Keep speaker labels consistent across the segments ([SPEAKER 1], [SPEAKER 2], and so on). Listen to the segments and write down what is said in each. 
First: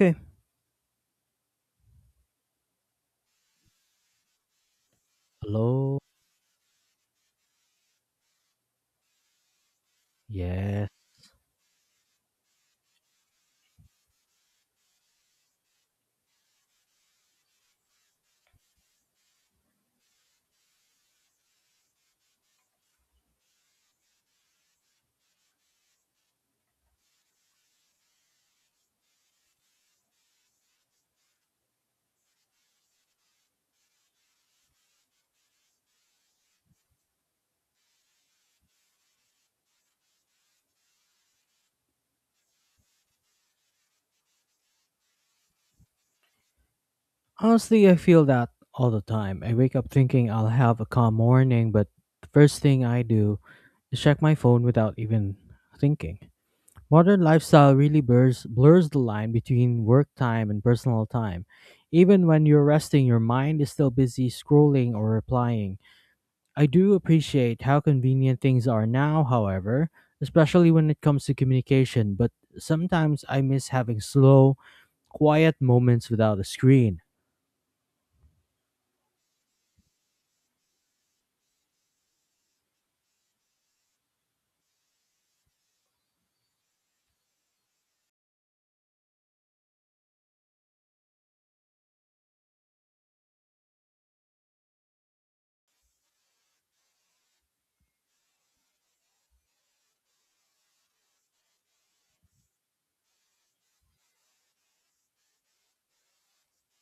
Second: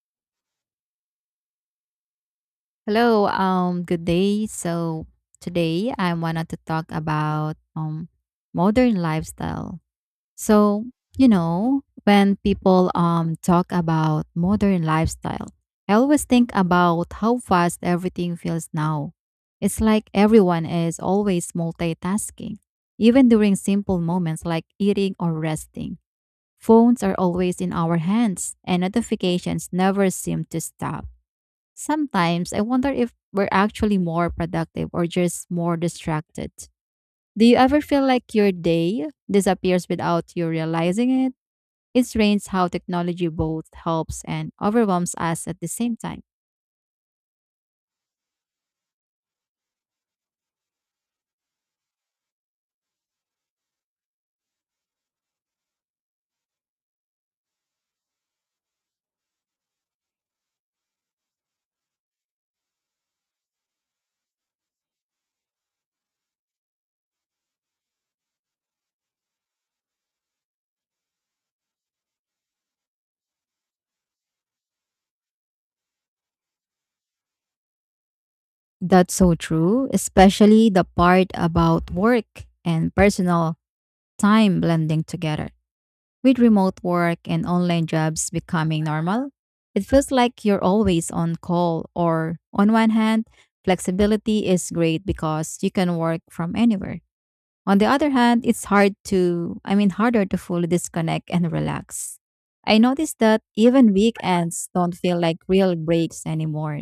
[SPEAKER 1] Okay.
[SPEAKER 2] Hello, good day. Today
[SPEAKER 1] Hello?
[SPEAKER 2] I wanted to talk about modern lifestyle. So,
[SPEAKER 1] Yes.
[SPEAKER 2] when people talk about modern lifestyle, I always think about how fast everything feels now. It's like everyone is always multitasking. Even during simple moments like eating or resting, phones are always in our hands and notifications never seem to stop. Sometimes I wonder if we're actually more productive or just more distracted. Do you ever feel like your day disappears without you realizing it? It's strange how technology both helps and overwhelms us at the same time.
[SPEAKER 1] Honestly, I feel that all the time. I wake up thinking I'll have a calm morning, but the first thing I do is check my phone without even thinking. Modern lifestyle really blurs the line between work time and personal time. Even when you're resting, your mind is still busy scrolling or replying. I do appreciate how convenient things are now, however, especially when it comes to communication, but sometimes I miss having slow, quiet moments without a screen.
[SPEAKER 2] That's so true, especially the part about work and personal time blending together. With remote work and online jobs becoming normal, it feels like you're always on call. Or, on one hand, flexibility is great because you can work from anywhere. On the other hand, it's hard to harder to fully disconnect and relax. I noticed that even weekends don't feel like real breaks anymore.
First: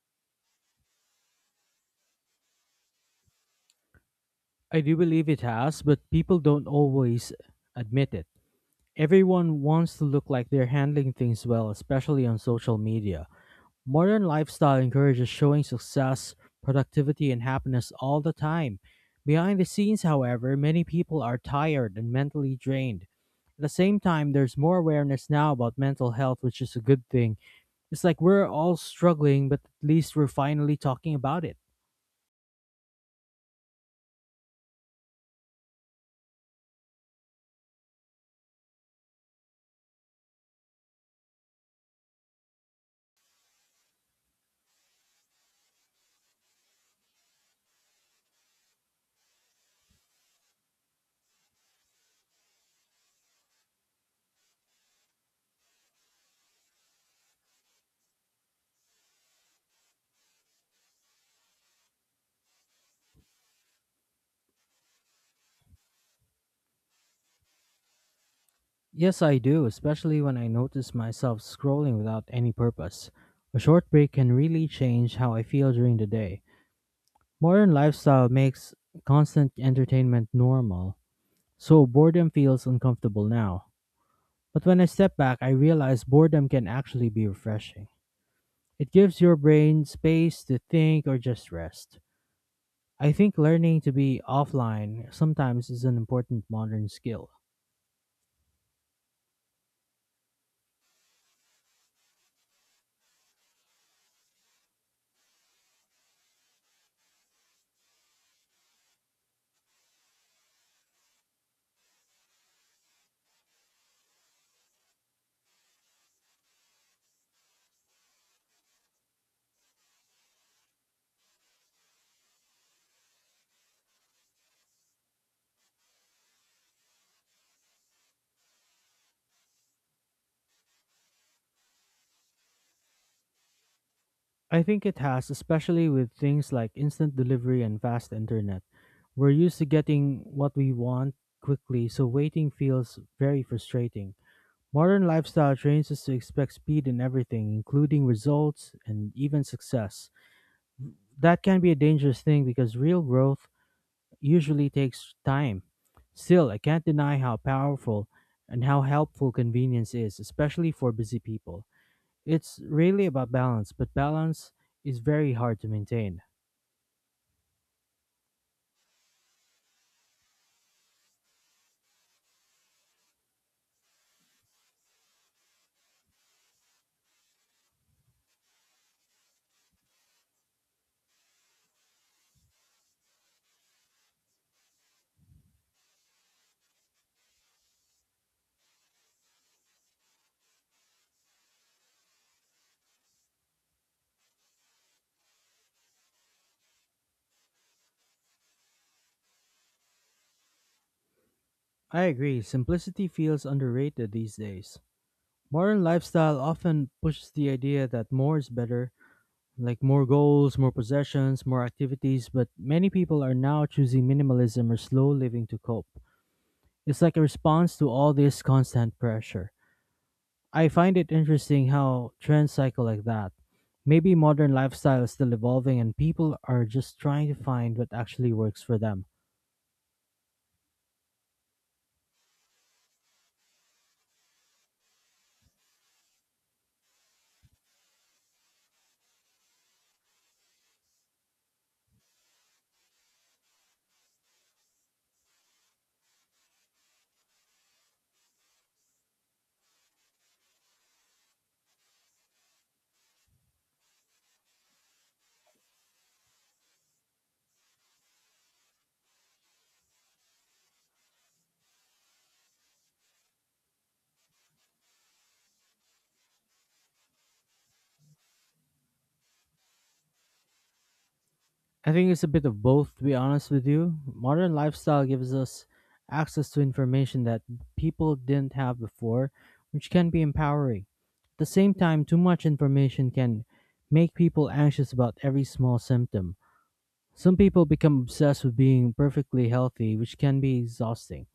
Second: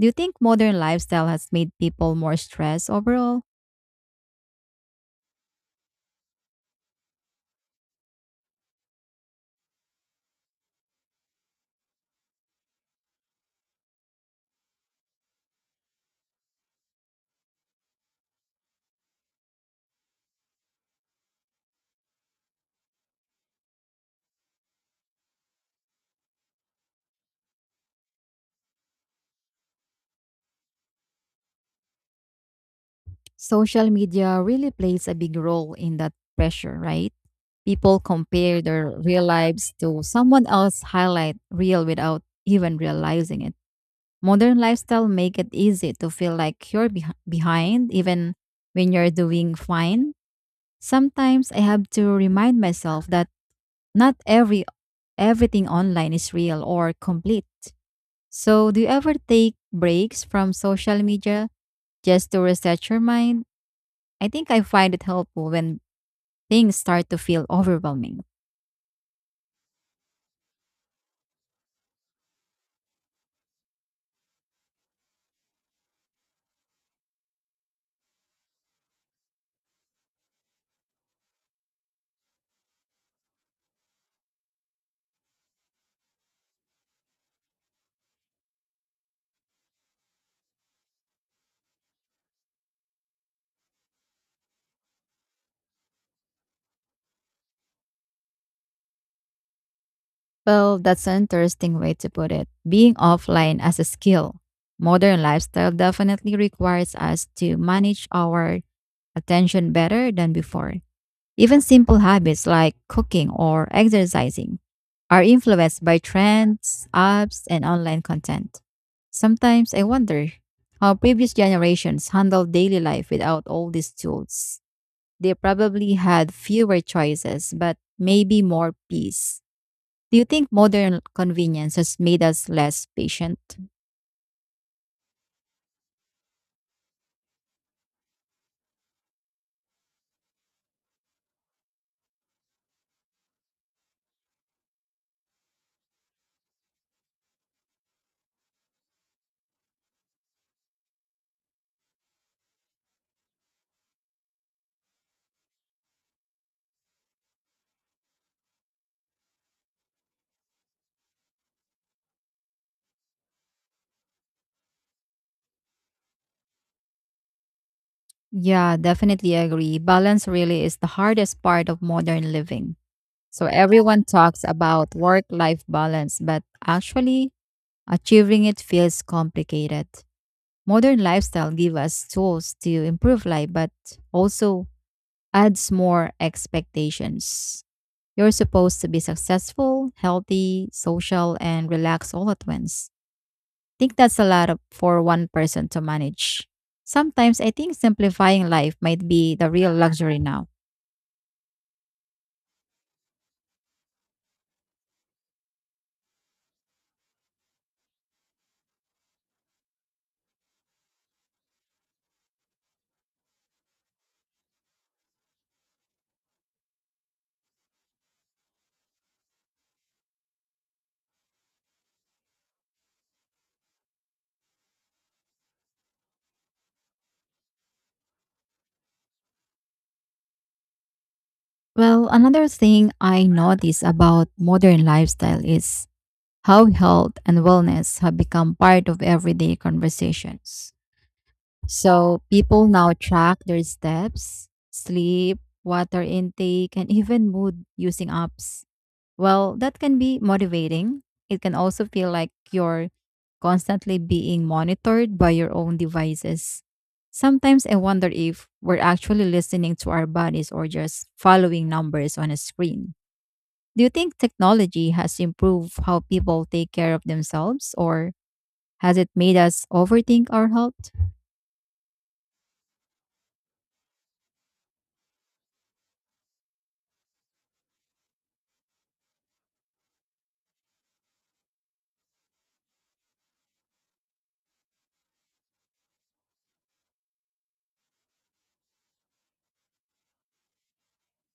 [SPEAKER 2] Do you think modern lifestyle has made people more stressed overall?
[SPEAKER 1] I do believe it has, but people don't always admit it. Everyone wants to look like they're handling things well, especially on social media. Modern lifestyle encourages showing success, productivity, and happiness all the time. Behind the scenes, however, many people are tired and mentally drained. At the same time, there's more awareness now about mental health, which is a good thing. It's like we're all struggling, but at least we're finally talking about it.
[SPEAKER 2] Social media really plays a big role in that pressure, right? People compare their real lives to someone else's highlight reel without even realizing it. Modern lifestyle make it easy to feel like you're behind even when you're doing fine. Sometimes I have to remind myself that not every everything online is real or complete. So, do you ever take breaks from social media just to reset your mind? I think I find it helpful when things start to feel overwhelming.
[SPEAKER 1] Yes, I do, especially when I notice myself scrolling without any purpose. A short break can really change how I feel during the day. Modern lifestyle makes constant entertainment normal, so boredom feels uncomfortable now. But when I step back, I realize boredom can actually be refreshing. It gives your brain space to think or just rest. I think learning to be offline sometimes is an important modern skill.
[SPEAKER 2] Well, that's an interesting way to put it. Being offline as a skill. Modern lifestyle definitely requires us to manage our attention better than before. Even simple habits like cooking or exercising are influenced by trends, apps, and online content. Sometimes I wonder how previous generations handled daily life without all these tools. They probably had fewer choices, but maybe more peace. Do you think modern convenience has made us less patient?
[SPEAKER 1] I think it has, especially with things like instant delivery and fast internet. We're used to getting what we want quickly, so waiting feels very frustrating. Modern lifestyle trains us to expect speed in everything, including results and even success. That can be a dangerous thing because real growth usually takes time. Still, I can't deny how powerful and how helpful convenience is, especially for busy people. It's really about balance, but balance is very hard to maintain.
[SPEAKER 2] Yeah, definitely agree. Balance really is the hardest part of modern living. So everyone talks about work-life balance, but actually achieving it feels complicated. Modern lifestyle give us tools to improve life, but also adds more expectations. You're supposed to be successful, healthy, social, and relaxed all at once. Think that's a lot of, for one person to manage. Sometimes I think simplifying life might be the real luxury now.
[SPEAKER 1] I agree. Simplicity feels underrated these days. Modern lifestyle often pushes the idea that more is better, like more goals, more possessions, more activities, but many people are now choosing minimalism or slow living to cope. It's like a response to all this constant pressure. I find it interesting how trends cycle like that. Maybe modern lifestyle is still evolving and people are just trying to find what actually works for them.
[SPEAKER 2] Well, another thing I notice about modern lifestyle is how health and wellness have become part of everyday conversations. So people now track their steps, sleep, water intake, and even mood using apps. Well, that can be motivating. It can also feel like you're constantly being monitored by your own devices. Sometimes I wonder if we're actually listening to our bodies or just following numbers on a screen. Do you think technology has improved how people take care of themselves, or has it made us overthink our health?
[SPEAKER 1] I think it's a bit of both, to be honest with you. Modern lifestyle gives us access to information that people didn't have before, which can be empowering. At the same time, too much information can make people anxious about every small symptom. Some people become obsessed with being perfectly healthy, which can be exhausting.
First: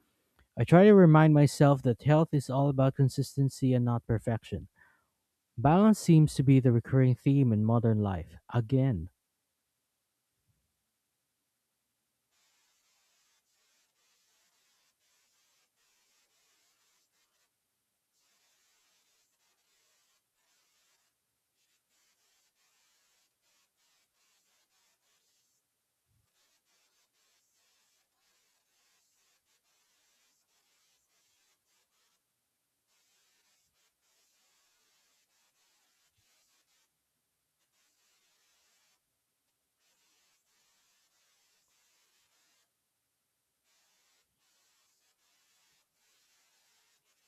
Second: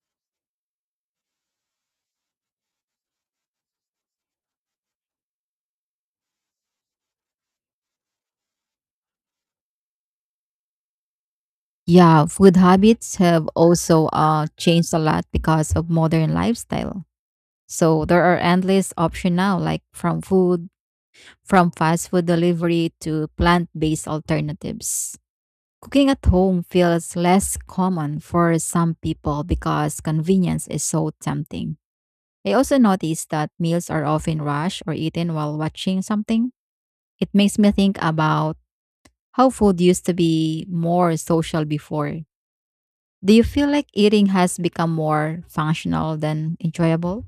[SPEAKER 1] I try to remind myself that health is all about consistency and not perfection. Balance seems to be the recurring theme in modern life, again.
[SPEAKER 2] Yeah, food habits have also changed a lot because of modern lifestyle. So there are endless options now, like from fast food delivery to plant based alternatives. Cooking at home feels less common for some people because convenience is so tempting. I also noticed that meals are often rushed or eaten while watching something. It makes me think about how food used to be more social before. Do you feel like eating has become more functional than enjoyable?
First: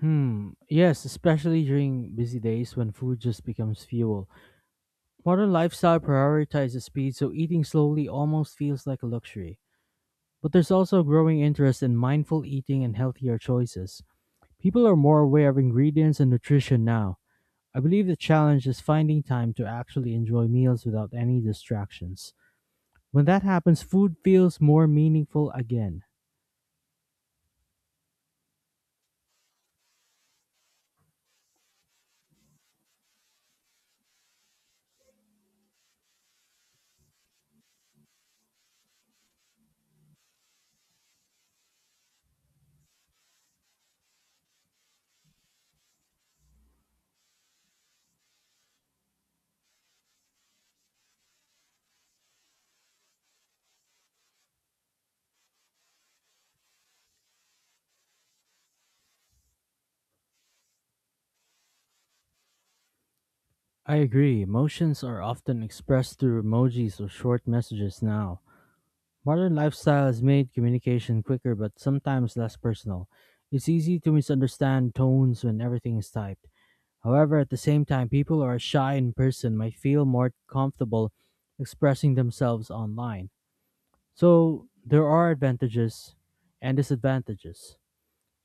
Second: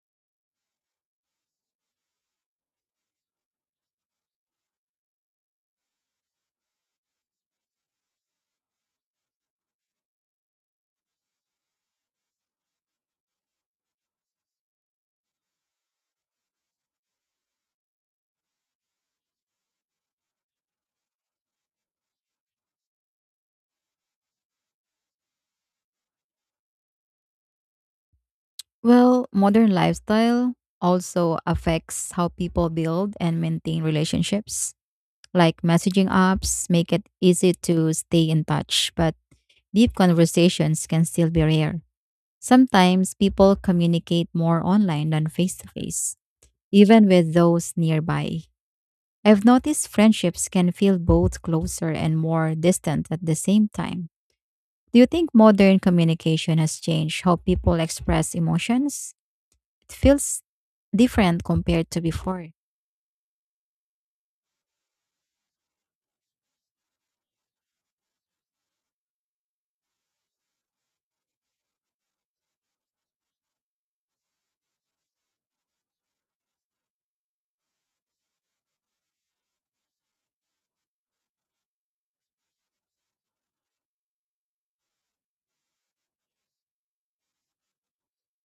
[SPEAKER 1] Hmm. Yes, especially during busy days when food just becomes fuel. Modern lifestyle prioritizes speed, so eating slowly almost feels like a luxury. But there's also a growing interest in mindful eating and healthier choices. People are more aware of ingredients and nutrition now. I believe the challenge is finding time to actually enjoy meals without any distractions. When that happens, food feels more meaningful again.
[SPEAKER 2] Well, modern lifestyle also affects how people build and maintain relationships. Like messaging apps make it easy to stay in touch, but deep conversations can still be rare. Sometimes people communicate more online than face to face, even with those nearby. I've noticed friendships can feel both closer and more distant at the same time. Do you think modern communication has changed how people express emotions? It feels different compared to before.
[SPEAKER 1] I agree. Emotions are often expressed through emojis or short messages now. Modern lifestyle has made communication quicker but sometimes less personal. It's easy to misunderstand tones when everything is typed. However, at the same time, people who are shy in person might feel more comfortable expressing themselves online. So, there are advantages and disadvantages.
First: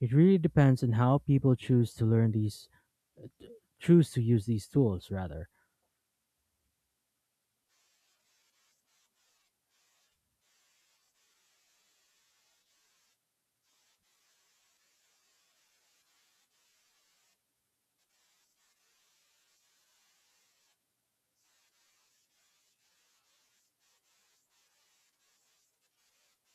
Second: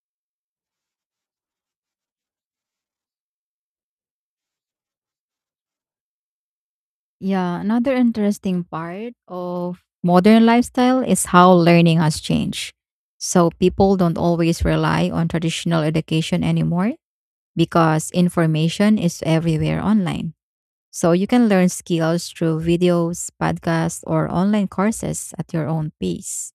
[SPEAKER 1] It really depends on how people choose to use these tools rather.
[SPEAKER 2] Yeah, another interesting part of modern lifestyle is how learning has changed. So people don't always rely on traditional education anymore because information is everywhere online. So you can learn skills through videos, podcasts, or online courses at your own pace.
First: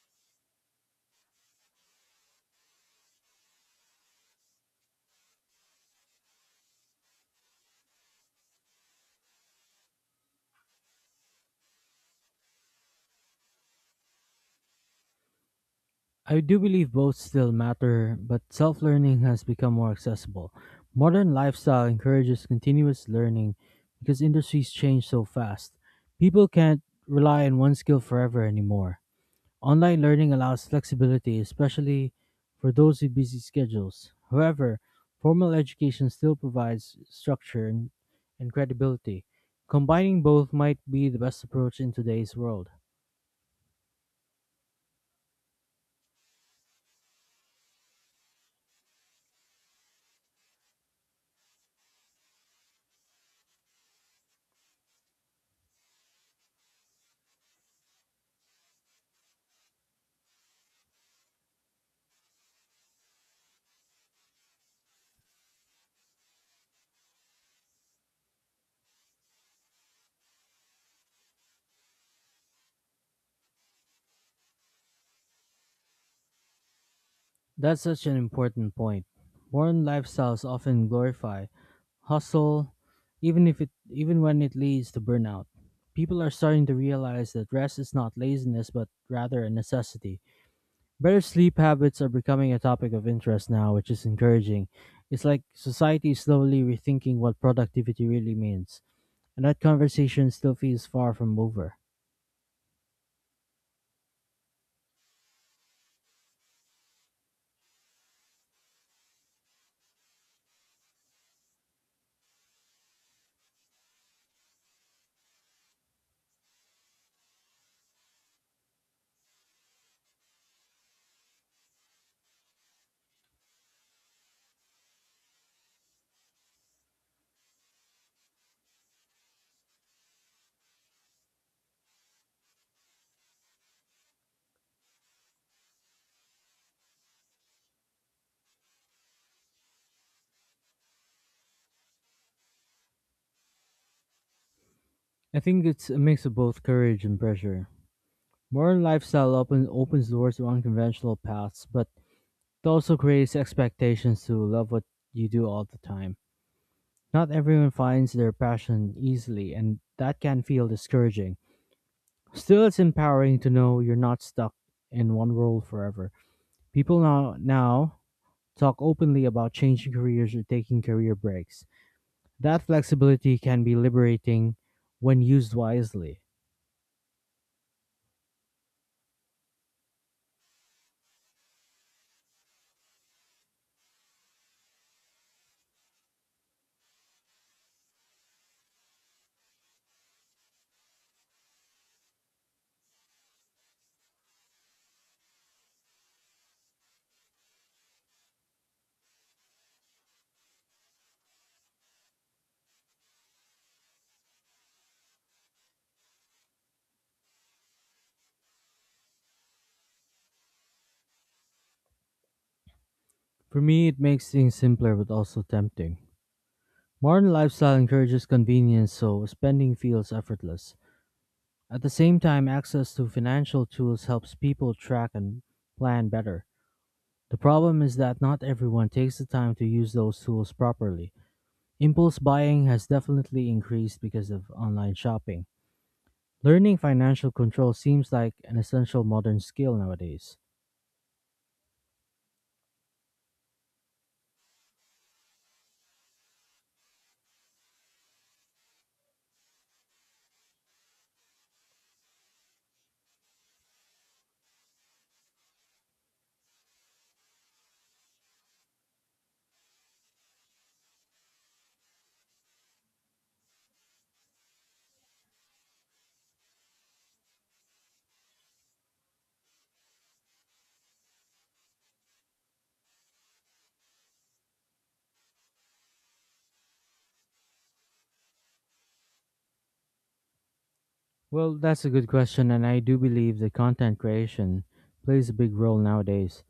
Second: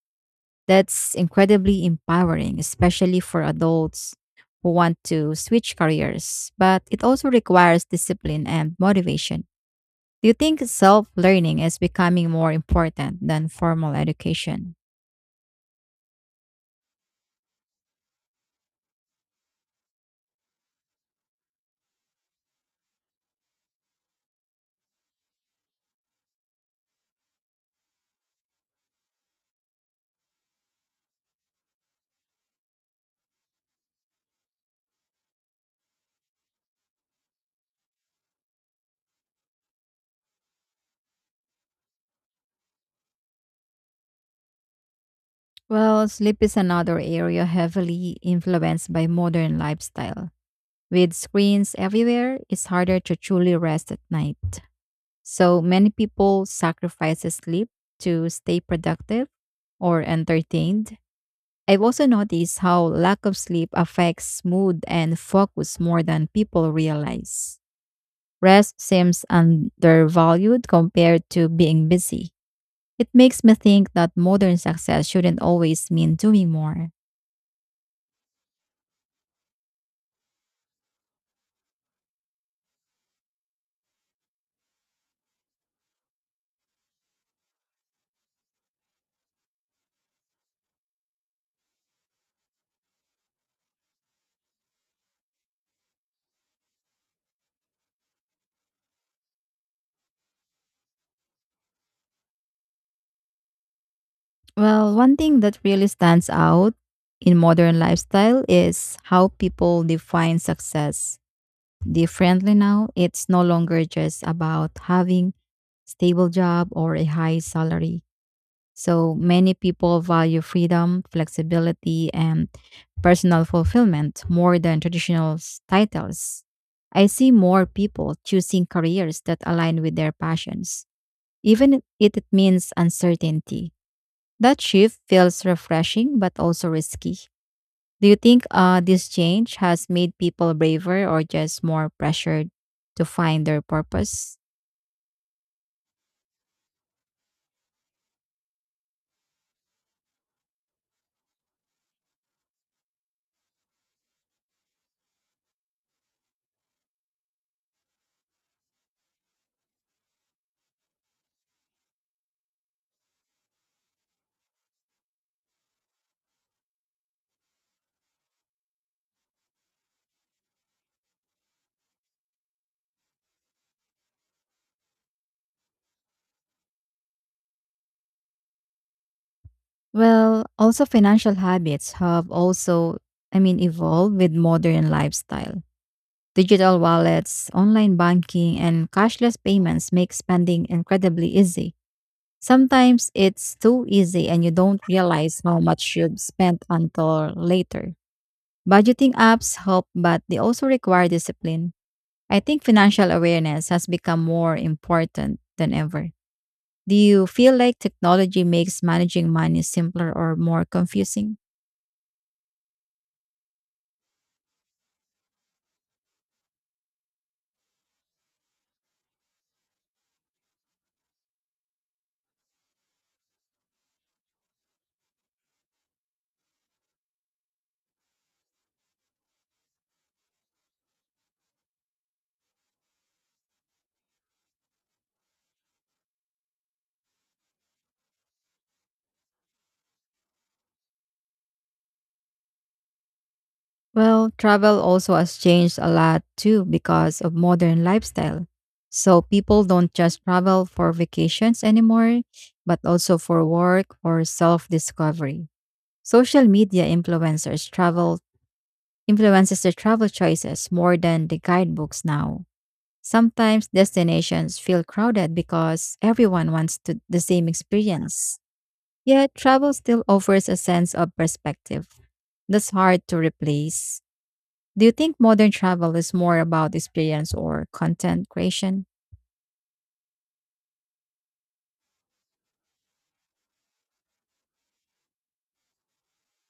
[SPEAKER 2] That's incredibly empowering, especially for adults who want to switch careers, but it also requires discipline and motivation. Do you think self learning is becoming more important than formal education?
[SPEAKER 1] I do believe both still matter, but self learning has become more accessible. Modern lifestyle encourages continuous learning because industries change so fast. People can't rely on one skill forever anymore. Online learning allows flexibility, especially for those with busy schedules. However, formal education still provides structure and credibility. Combining both might be the best approach in today's world.
[SPEAKER 2] Well, sleep is another area heavily influenced by modern lifestyle. With screens everywhere, it's harder to truly rest at night. So many people sacrifice sleep to stay productive or entertained. I've also noticed how lack of sleep affects mood and focus more than people realize. Rest seems undervalued compared to being busy. It makes me think that modern success shouldn't always mean doing more.
[SPEAKER 1] That's such an important point. Modern lifestyles often glorify hustle, even if it even when it leads to burnout. People are starting to realize that rest is not laziness but rather a necessity. Better sleep habits are becoming a topic of interest now, which is encouraging. It's like society is slowly rethinking what productivity really means, and that conversation still feels far from over.
[SPEAKER 2] Well, one thing that really stands out in modern lifestyle is how people define success differently now. It's no longer just about having stable job or a high salary. So many people value freedom, flexibility, and personal fulfillment more than traditional titles. I see more people choosing careers that align with their passions even if it means uncertainty. That shift feels refreshing but also risky. Do you think this change has made people braver or just more pressured to find their purpose?
[SPEAKER 1] I think it's a mix of both courage and pressure. Modern lifestyle opens doors to unconventional paths, but it also creates expectations to love what you do all the time. Not everyone finds their passion easily, and that can feel discouraging. Still, it's empowering to know you're not stuck in one role forever. People now talk openly about changing careers or taking career breaks. That flexibility can be liberating when used wisely.
[SPEAKER 2] Well, also financial habits have evolved with modern lifestyle. Digital wallets, online banking, and cashless payments make spending incredibly easy. Sometimes it's too easy and you don't realize how much you've spent until later. Budgeting apps help, but they also require discipline. I think financial awareness has become more important than ever. Do you feel like technology makes managing money simpler or more confusing?
[SPEAKER 1] For me, it makes things simpler but also tempting. Modern lifestyle encourages convenience, so spending feels effortless. At the same time, access to financial tools helps people track and plan better. The problem is that not everyone takes the time to use those tools properly. Impulse buying has definitely increased because of online shopping. Learning financial control seems like an essential modern skill nowadays.
[SPEAKER 2] Well, travel also has changed a lot too because of modern lifestyle. So people don't just travel for vacations anymore, but also for work or self-discovery. Social media influencers travel influences the travel choices more than the guidebooks now. Sometimes destinations feel crowded because everyone wants to, the same experience. Yet travel still offers a sense of perspective that's hard to replace. Do you think modern travel is more about experience or content creation?
[SPEAKER 1] Well, that's a good question, and I do believe that content creation plays a big role nowadays.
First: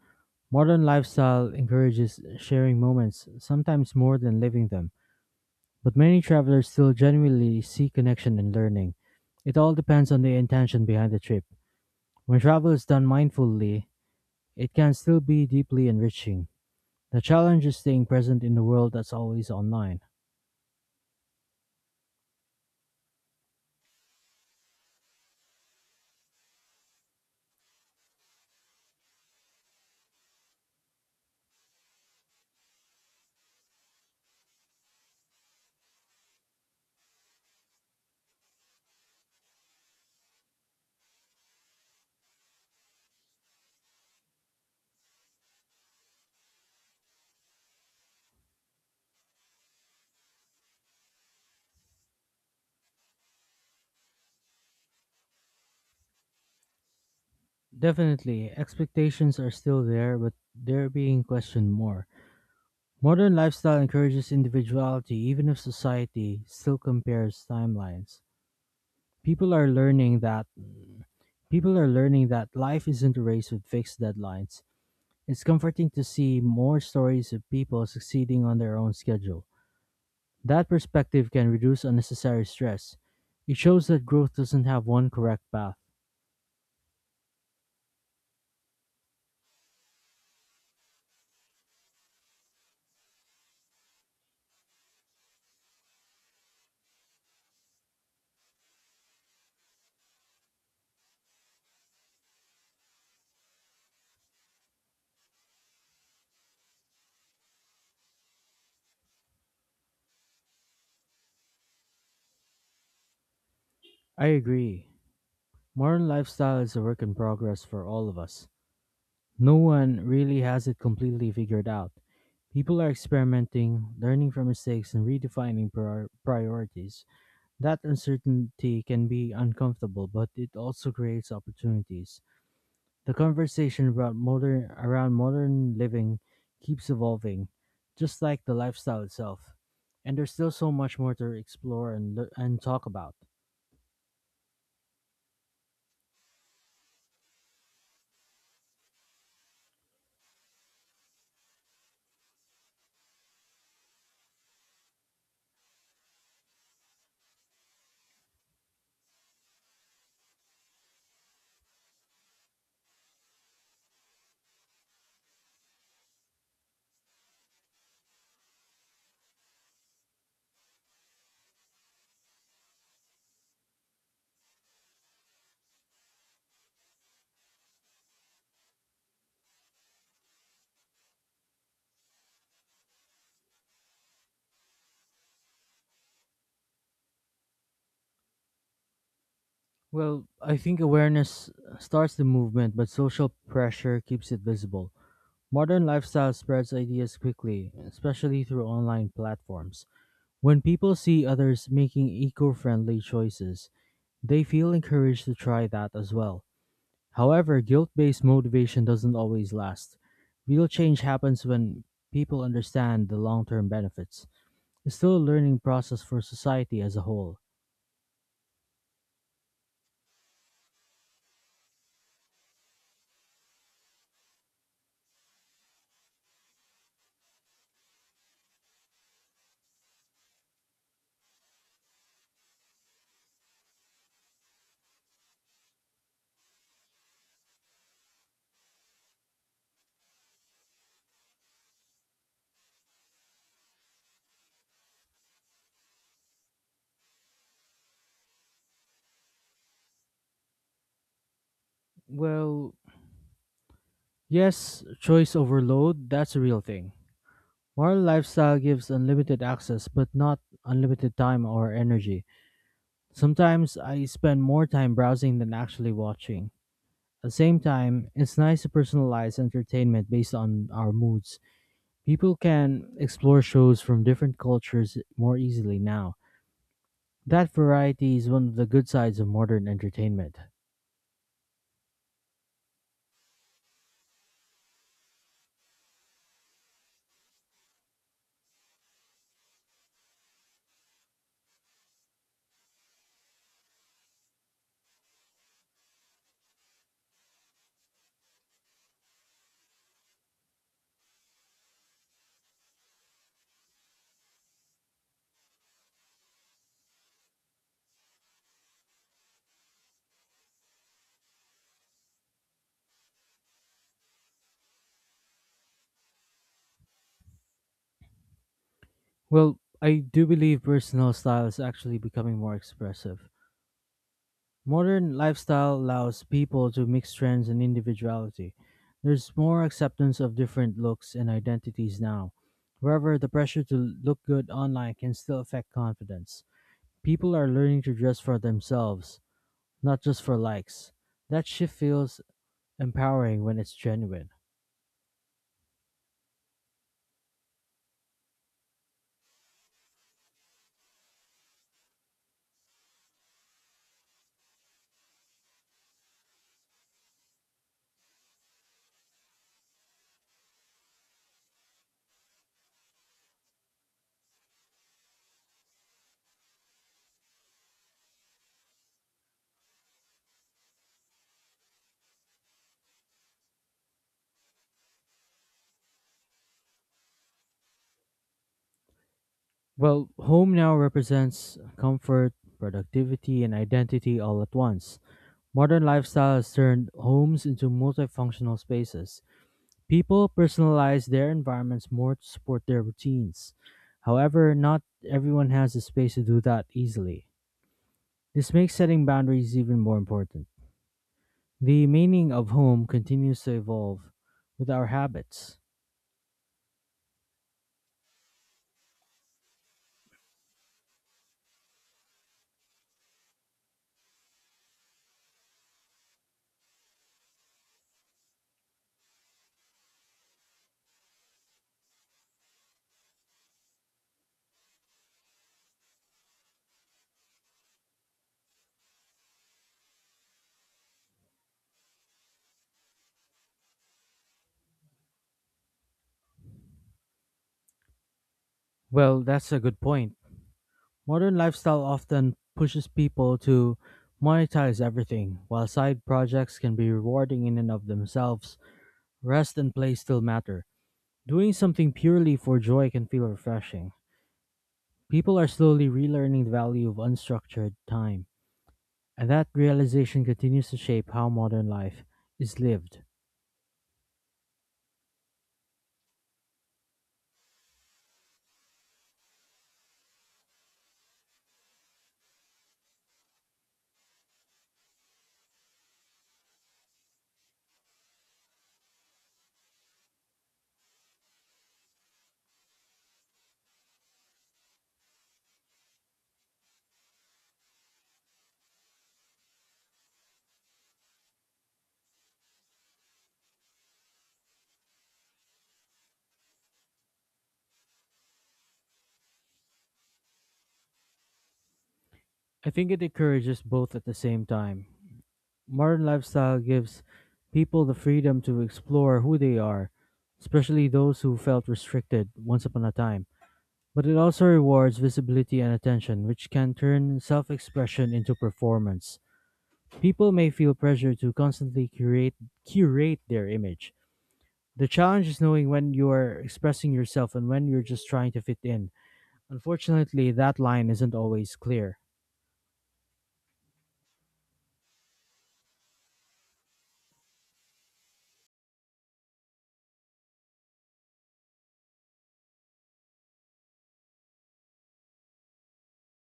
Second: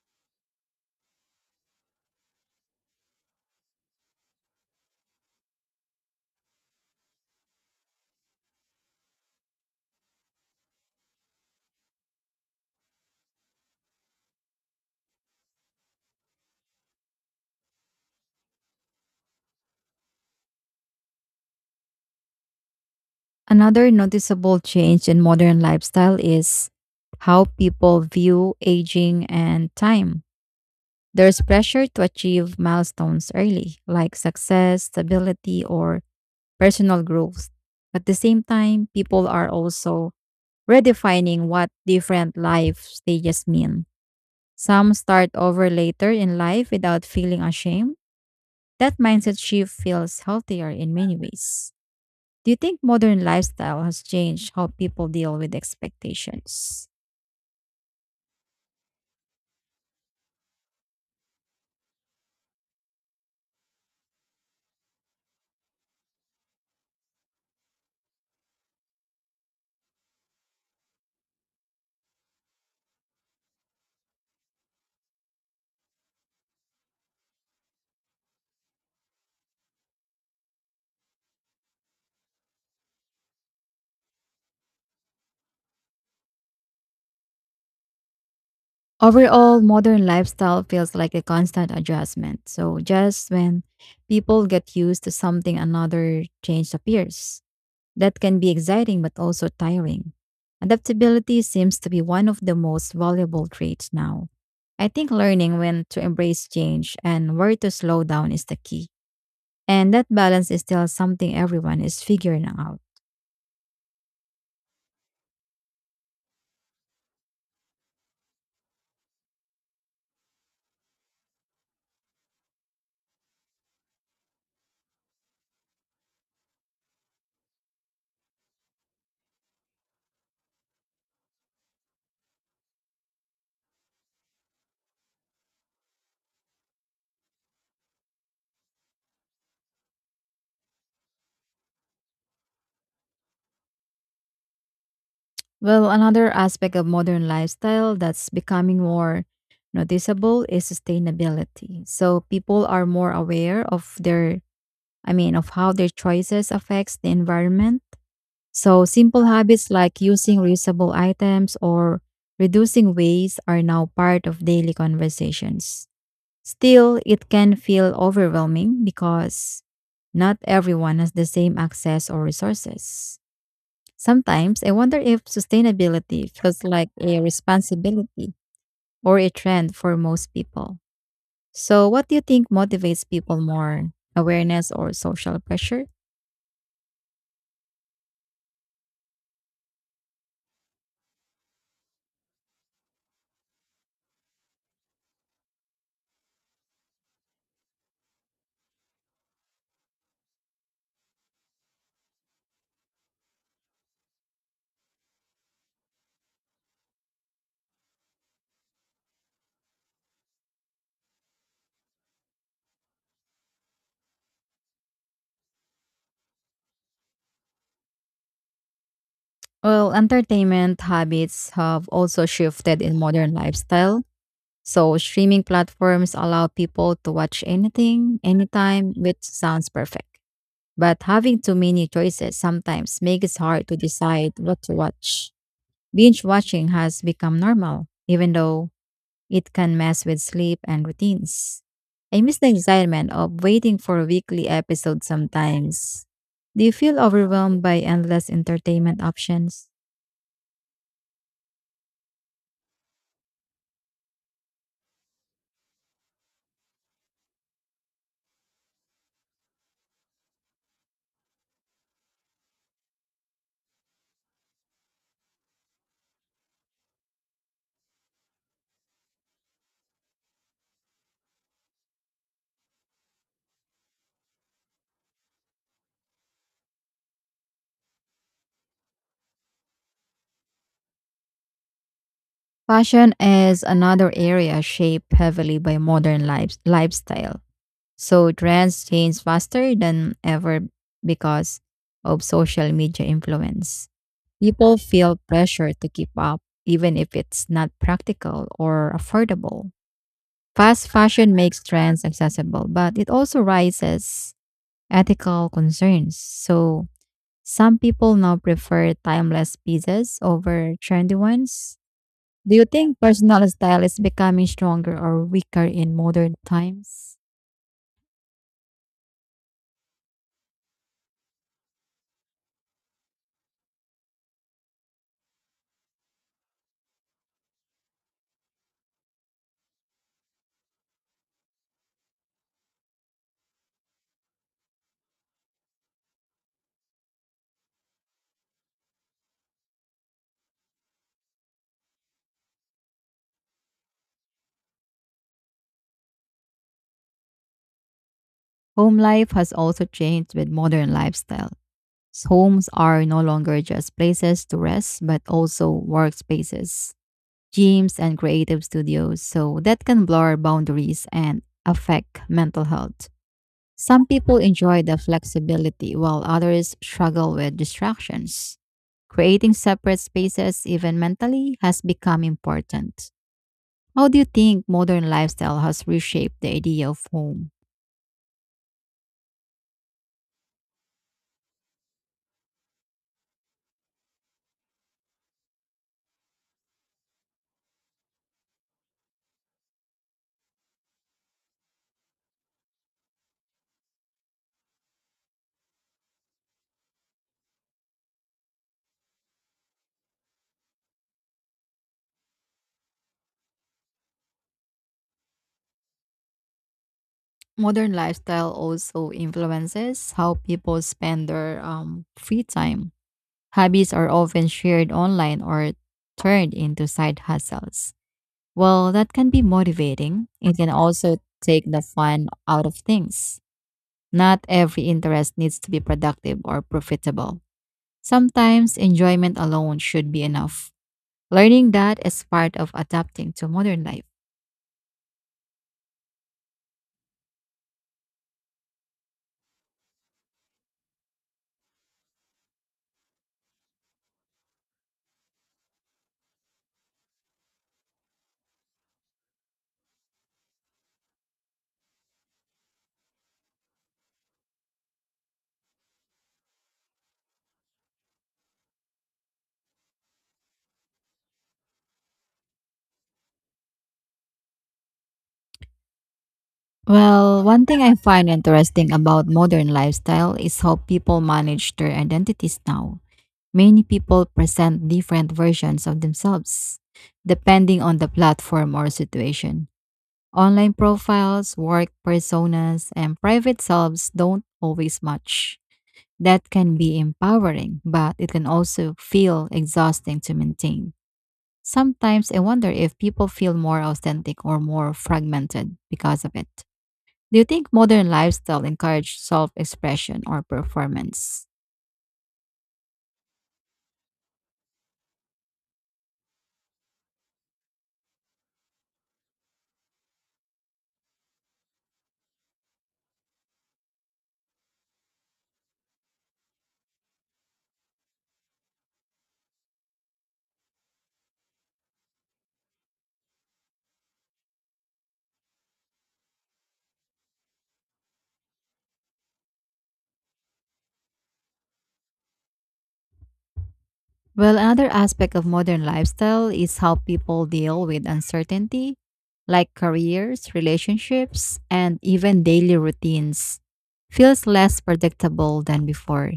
[SPEAKER 1] Modern lifestyle encourages sharing moments, sometimes more than living them. But many travelers still genuinely see connection and learning. It all depends on the intention behind the trip. When travel is done mindfully, it can still be deeply enriching. The challenge is staying present in the world that's always online.
[SPEAKER 2] Another noticeable change in modern lifestyle is how people view aging and time. There's pressure to achieve milestones early, like success, stability, or personal growth. At the same time, people are also redefining what different life stages mean. Some start over later in life without feeling ashamed. That mindset shift feels healthier in many ways. Do you think modern lifestyle has changed how people deal with expectations?
[SPEAKER 1] Definitely, expectations are still there, but they're being questioned more. Modern lifestyle encourages individuality, even if society still compares timelines. People are learning that people are learning that life isn't a race with fixed deadlines. It's comforting to see more stories of people succeeding on their own schedule. That perspective can reduce unnecessary stress. It shows that growth doesn't have one correct path.
[SPEAKER 2] Overall, modern lifestyle feels like a constant adjustment. So, just when people get used to something, another change appears. That can be exciting but also tiring. Adaptability seems to be one of the most valuable traits now. I think learning when to embrace change and where to slow down is the key. And that balance is still something everyone is figuring out.
[SPEAKER 1] I agree. Modern lifestyle is a work in progress for all of us. No one really has it completely figured out. People are experimenting, learning from mistakes, and redefining priorities. That uncertainty can be uncomfortable, but it also creates opportunities. The conversation around modern living keeps evolving, just like the lifestyle itself. And there's still so much more to explore and talk about.
[SPEAKER 2] Well, another aspect of modern lifestyle that's becoming more noticeable is sustainability. So people are more aware of their I mean of how their choices affects the environment. So, simple habits like using reusable items or reducing waste are now part of daily conversations. Still, it can feel overwhelming because not everyone has the same access or resources. Sometimes I wonder if sustainability feels like a responsibility or a trend for most people. So, what do you think motivates people more, awareness or social pressure?
[SPEAKER 1] Well, I think awareness starts the movement, but social pressure keeps it visible. Modern lifestyle spreads ideas quickly, especially through online platforms. When people see others making eco friendly choices, they feel encouraged to try that as well. However, guilt based motivation doesn't always last. Real change happens when people understand the long term benefits. It's still a learning process for society as a whole.
[SPEAKER 2] Well, entertainment habits have also shifted in modern lifestyle. So, streaming platforms allow people to watch anything, anytime, which sounds perfect. But having too many choices sometimes makes it hard to decide what to watch. Binge watching has become normal, even though it can mess with sleep and routines. I miss the excitement of waiting for a weekly episode sometimes. Do you feel overwhelmed by endless entertainment options?
[SPEAKER 1] Well, yes, choice overload, that's a real thing. Moral lifestyle gives unlimited access, but not unlimited time or energy. Sometimes I spend more time browsing than actually watching. At the same time, it's nice to personalize entertainment based on our moods. People can explore shows from different cultures more easily now. That variety is one of the good sides of modern entertainment.
[SPEAKER 2] Fashion is another area shaped heavily by modern lifestyle. So trends change faster than ever because of social media influence. People feel pressure to keep up even if it's not practical or affordable. Fast fashion makes trends accessible, but it also raises ethical concerns. So some people now prefer timeless pieces over trendy ones. Do you think personal style is becoming stronger or weaker in modern times?
[SPEAKER 1] Well, I do believe personal style is actually becoming more expressive. Modern lifestyle allows people to mix trends and individuality. There's more acceptance of different looks and identities now. However, the pressure to look good online can still affect confidence. People are learning to dress for themselves, not just for likes. That shift feels empowering when it's genuine.
[SPEAKER 2] Home life has also changed with modern lifestyle. Homes are no longer just places to rest, but also workspaces, gyms, and creative studios. So that can blur boundaries and affect mental health. Some people enjoy the flexibility while others struggle with distractions. Creating separate spaces, even mentally, has become important. How do you think modern lifestyle has reshaped the idea of home?
[SPEAKER 1] Well, home now represents comfort, productivity, and identity all at once. Modern lifestyle has turned homes into multifunctional spaces. People personalize their environments more to support their routines. However, not everyone has the space to do that easily. This makes setting boundaries even more important. The meaning of home continues to evolve with our habits.
[SPEAKER 2] Modern lifestyle also influences how people spend their free time. Hobbies are often shared online or turned into side hustles. Well, that can be motivating. It can also take the fun out of things. Not every interest needs to be productive or profitable. Sometimes enjoyment alone should be enough. Learning that is part of adapting to modern life.
[SPEAKER 1] Well, that's a good point. Modern lifestyle often pushes people to monetize everything, while side projects can be rewarding in and of themselves. Rest and play still matter. Doing something purely for joy can feel refreshing. People are slowly relearning the value of unstructured time, and that realization continues to shape how modern life is lived.
[SPEAKER 2] Well, one thing I find interesting about modern lifestyle is how people manage their identities now. Many people present different versions of themselves, depending on the platform or situation. Online profiles, work personas, and private selves don't always match. That can be empowering, but it can also feel exhausting to maintain. Sometimes I wonder if people feel more authentic or more fragmented because of it. Do you think modern lifestyle encourages self-expression or performance?
[SPEAKER 1] I think it encourages both at the same time. Modern lifestyle gives people the freedom to explore who they are, especially those who felt restricted once upon a time. But it also rewards visibility and attention, which can turn self expression into performance. People may feel pressure to constantly curate their image. The challenge is knowing when you are expressing yourself and when you're just trying to fit in. Unfortunately, that line isn't always clear.
[SPEAKER 2] Well, another aspect of modern lifestyle is how people deal with uncertainty, like careers, relationships, and even daily routines feels less predictable than before.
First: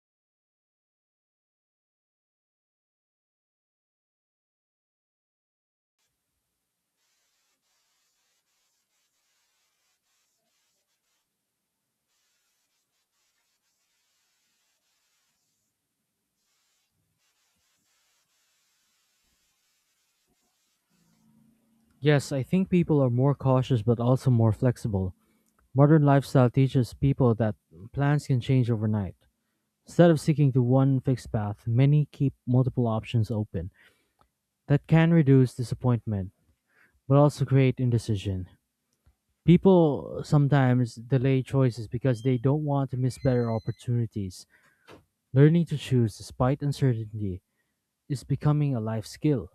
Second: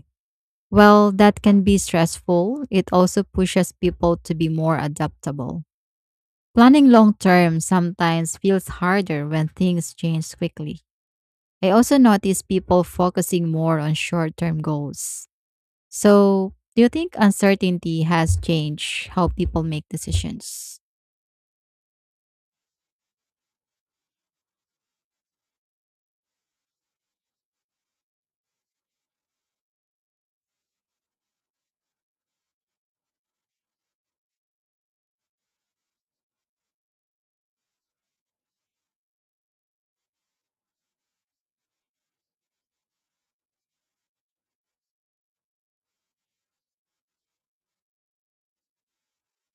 [SPEAKER 2] Well, that can be stressful. It also pushes people to be more adaptable. Planning long term sometimes feels harder when things change quickly. I also notice people focusing more on short term goals. So, do you think uncertainty has changed how people make decisions?
[SPEAKER 1] Yes, I think people are more cautious but also more flexible. Modern lifestyle teaches people that plans can change overnight. Instead of sticking to one fixed path, many keep multiple options open. That can reduce disappointment but also create indecision. People sometimes delay choices because they don't want to miss better opportunities. Learning to choose despite uncertainty is becoming a life skill.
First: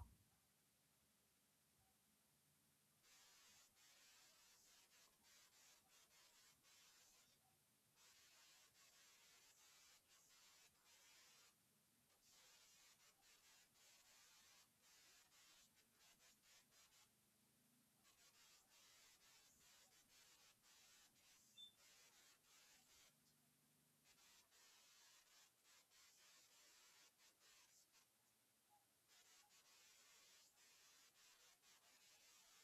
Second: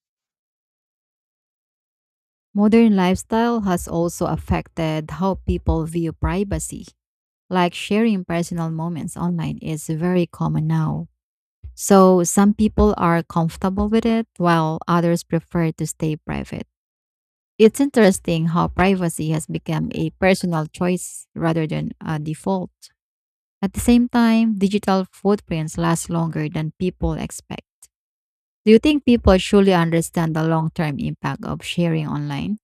[SPEAKER 2] Modern lifestyle has also affected how people view privacy. Like sharing personal moments online is very common now. So, some people are comfortable with it while others prefer to stay private. It's interesting how privacy has become a personal choice rather than a default. At the same time, digital footprints last longer than people expect. Do you think people truly understand the long term impact of sharing online?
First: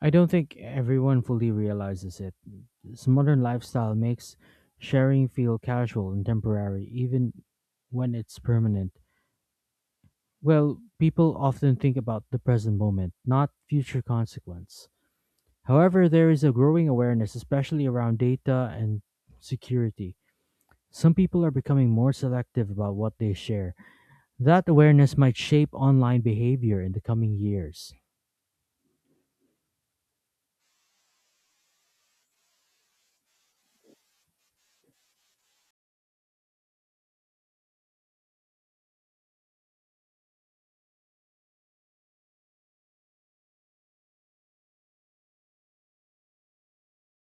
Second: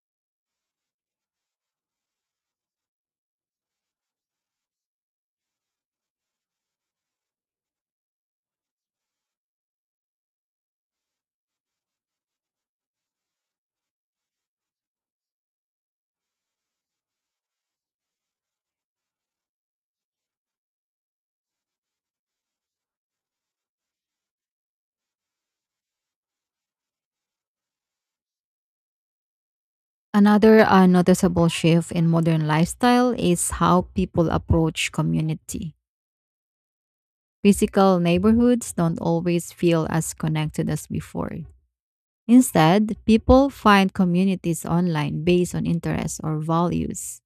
[SPEAKER 1] I don't think everyone fully realizes it. This modern lifestyle makes sharing feel casual and temporary, even when it's permanent. Well, people often think about the present moment, not future consequence. However, there is a growing awareness, especially around data and security. Some people are becoming more selective about what they share. That awareness might shape online behavior in the coming years.
[SPEAKER 2] Another noticeable shift in modern lifestyle is how people approach community. Physical neighborhoods don't always feel as connected as before. Instead, people find communities online based on interests or values.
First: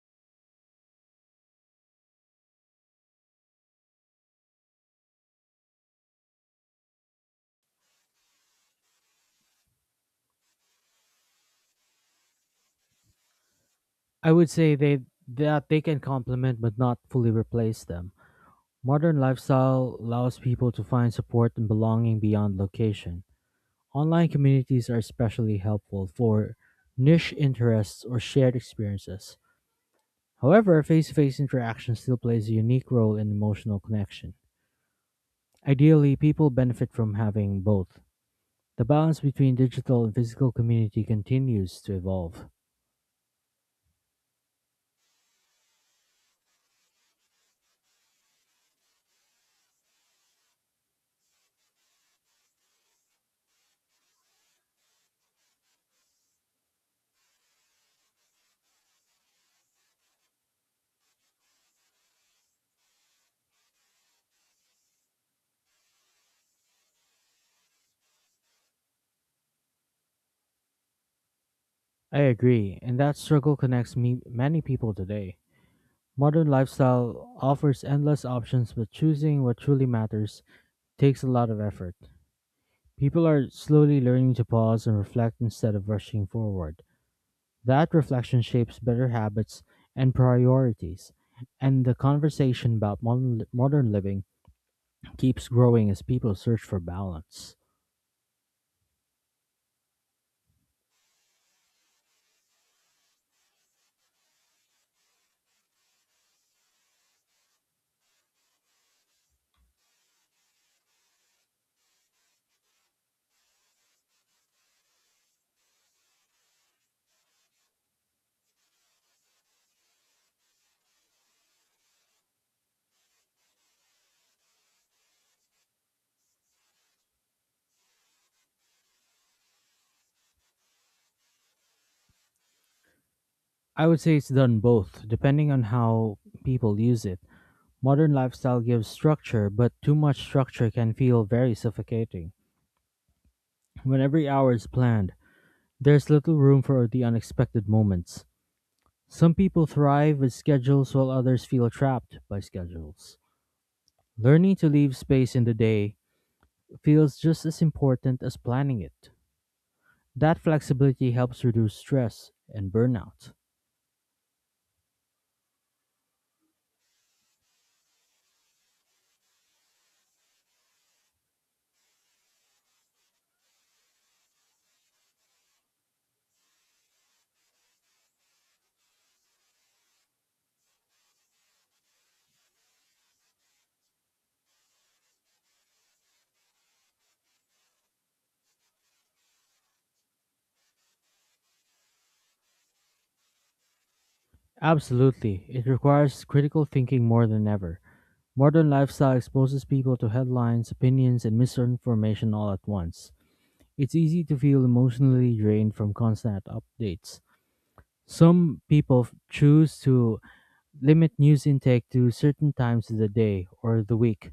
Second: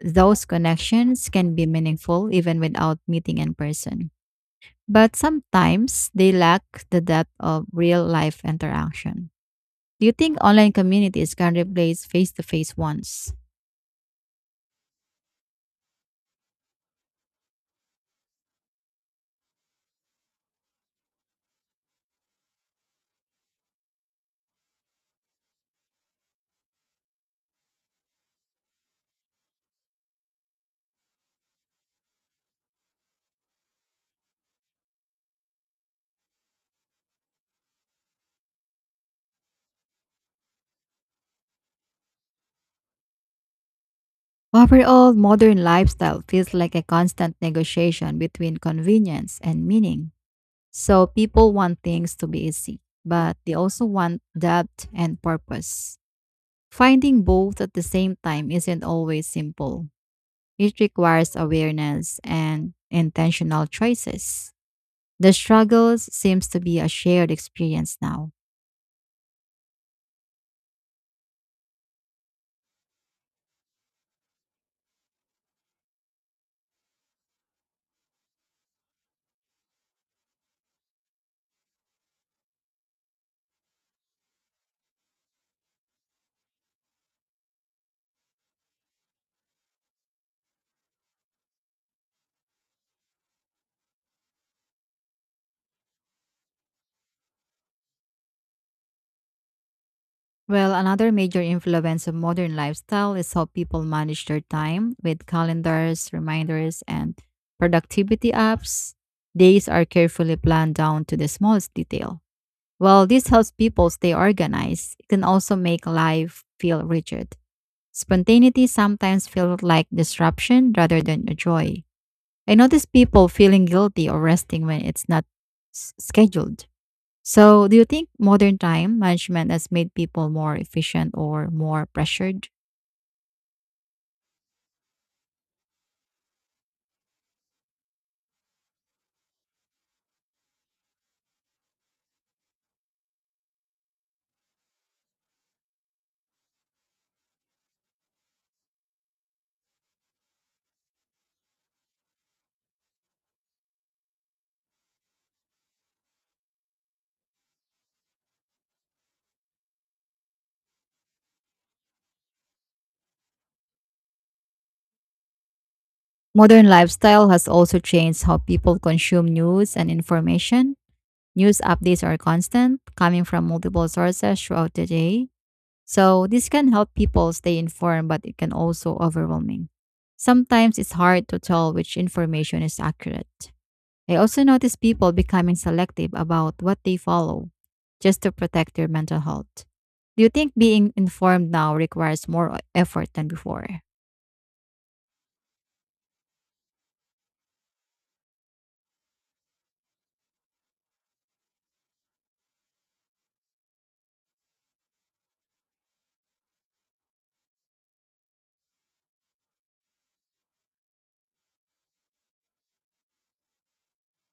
[SPEAKER 2] Those connections can be meaningful even without meeting in person. But sometimes they lack the depth of real life interaction. Do you think online communities can replace face to face ones?
[SPEAKER 1] I would say they that they can complement but not fully replace them. Modern lifestyle allows people to find support and belonging beyond location. Online communities are especially helpful for niche interests or shared experiences. However, face to face interaction still plays a unique role in emotional connection. Ideally, people benefit from having both. The balance between digital and physical community continues to evolve.
[SPEAKER 2] Overall, modern lifestyle feels like a constant negotiation between convenience and meaning. So people want things to be easy, but they also want depth and purpose. Finding both at the same time isn't always simple. It requires awareness and intentional choices. The struggles seems to be a shared experience now.
[SPEAKER 1] I agree, and that struggle many people today. Modern lifestyle offers endless options, but choosing what truly matters takes a lot of effort. People are slowly learning to pause and reflect instead of rushing forward. That reflection shapes better habits and priorities. And the conversation modern living keeps growing as people search for balance.
[SPEAKER 2] Well, another major influence of modern lifestyle is how people manage their time with calendars, reminders, and productivity apps. Days are carefully planned down to the smallest detail. While this helps people stay organized, it can also make life feel rigid. Spontaneity sometimes feels like disruption rather than a joy. I notice people feeling guilty or resting when it's not scheduled. So, do you think modern time management has made people more efficient or more pressured?
[SPEAKER 1] I would say it's done both, depending on how people use it. Modern lifestyle gives structure, but too much structure can feel very suffocating. When every hour is planned, there's little room for the unexpected moments. Some people thrive with schedules while others feel trapped by schedules. Learning to leave space in the day feels just as important as planning it. That flexibility helps reduce stress and burnout.
[SPEAKER 2] Modern lifestyle has also changed how people consume news and information. News updates are constant, coming from multiple sources throughout the day. So, this can help people stay informed, but it can also overwhelming. Sometimes it's hard to tell which information is accurate. I also notice people becoming selective about what they follow just to protect their mental health. Do you think being informed now requires more effort than before?
[SPEAKER 1] Absolutely, it requires critical thinking more than ever. Modern lifestyle exposes people to headlines, opinions, and misinformation all at once. It's easy to feel emotionally drained from constant updates. Some people choose to limit news intake to certain times of the day or the week,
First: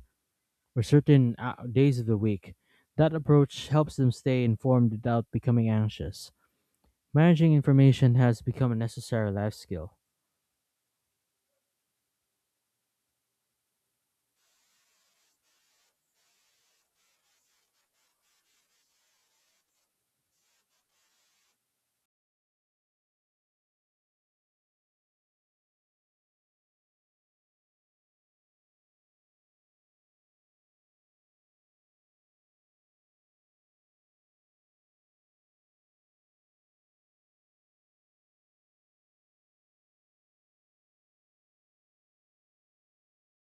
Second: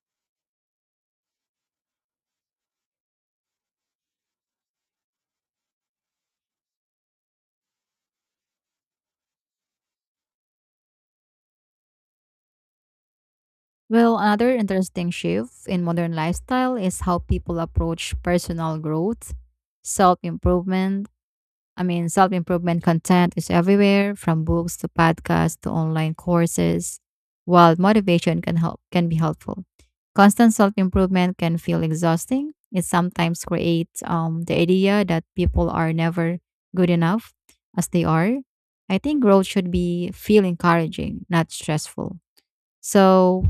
[SPEAKER 1] or certain days of the week. That approach helps them stay informed without becoming anxious. Managing information has become a necessary life skill.
[SPEAKER 2] Well, another interesting shift in modern lifestyle is how people approach personal growth, self improvement, I mean, self improvement content is everywhere from books to podcasts to online courses. While motivation can be helpful, constant self improvement can feel exhausting. It sometimes creates the idea that people are never good enough as they are. I think growth should be feel encouraging, not stressful. So,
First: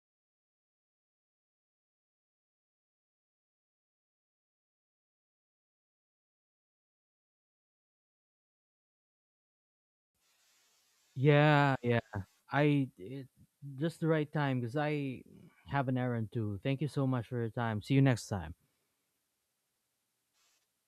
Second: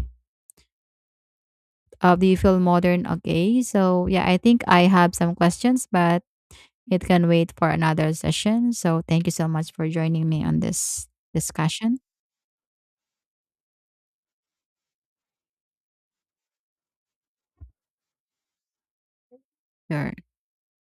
[SPEAKER 2] do you feel modern? Okay, so yeah, I think I have some questions, but it can wait for another session. So thank you so much for joining me on this
[SPEAKER 1] Yeah,
[SPEAKER 2] discussion.
[SPEAKER 1] yeah. I it, just the right time because I have an errand too. Thank you so much for your time. See you next time.
[SPEAKER 2] Your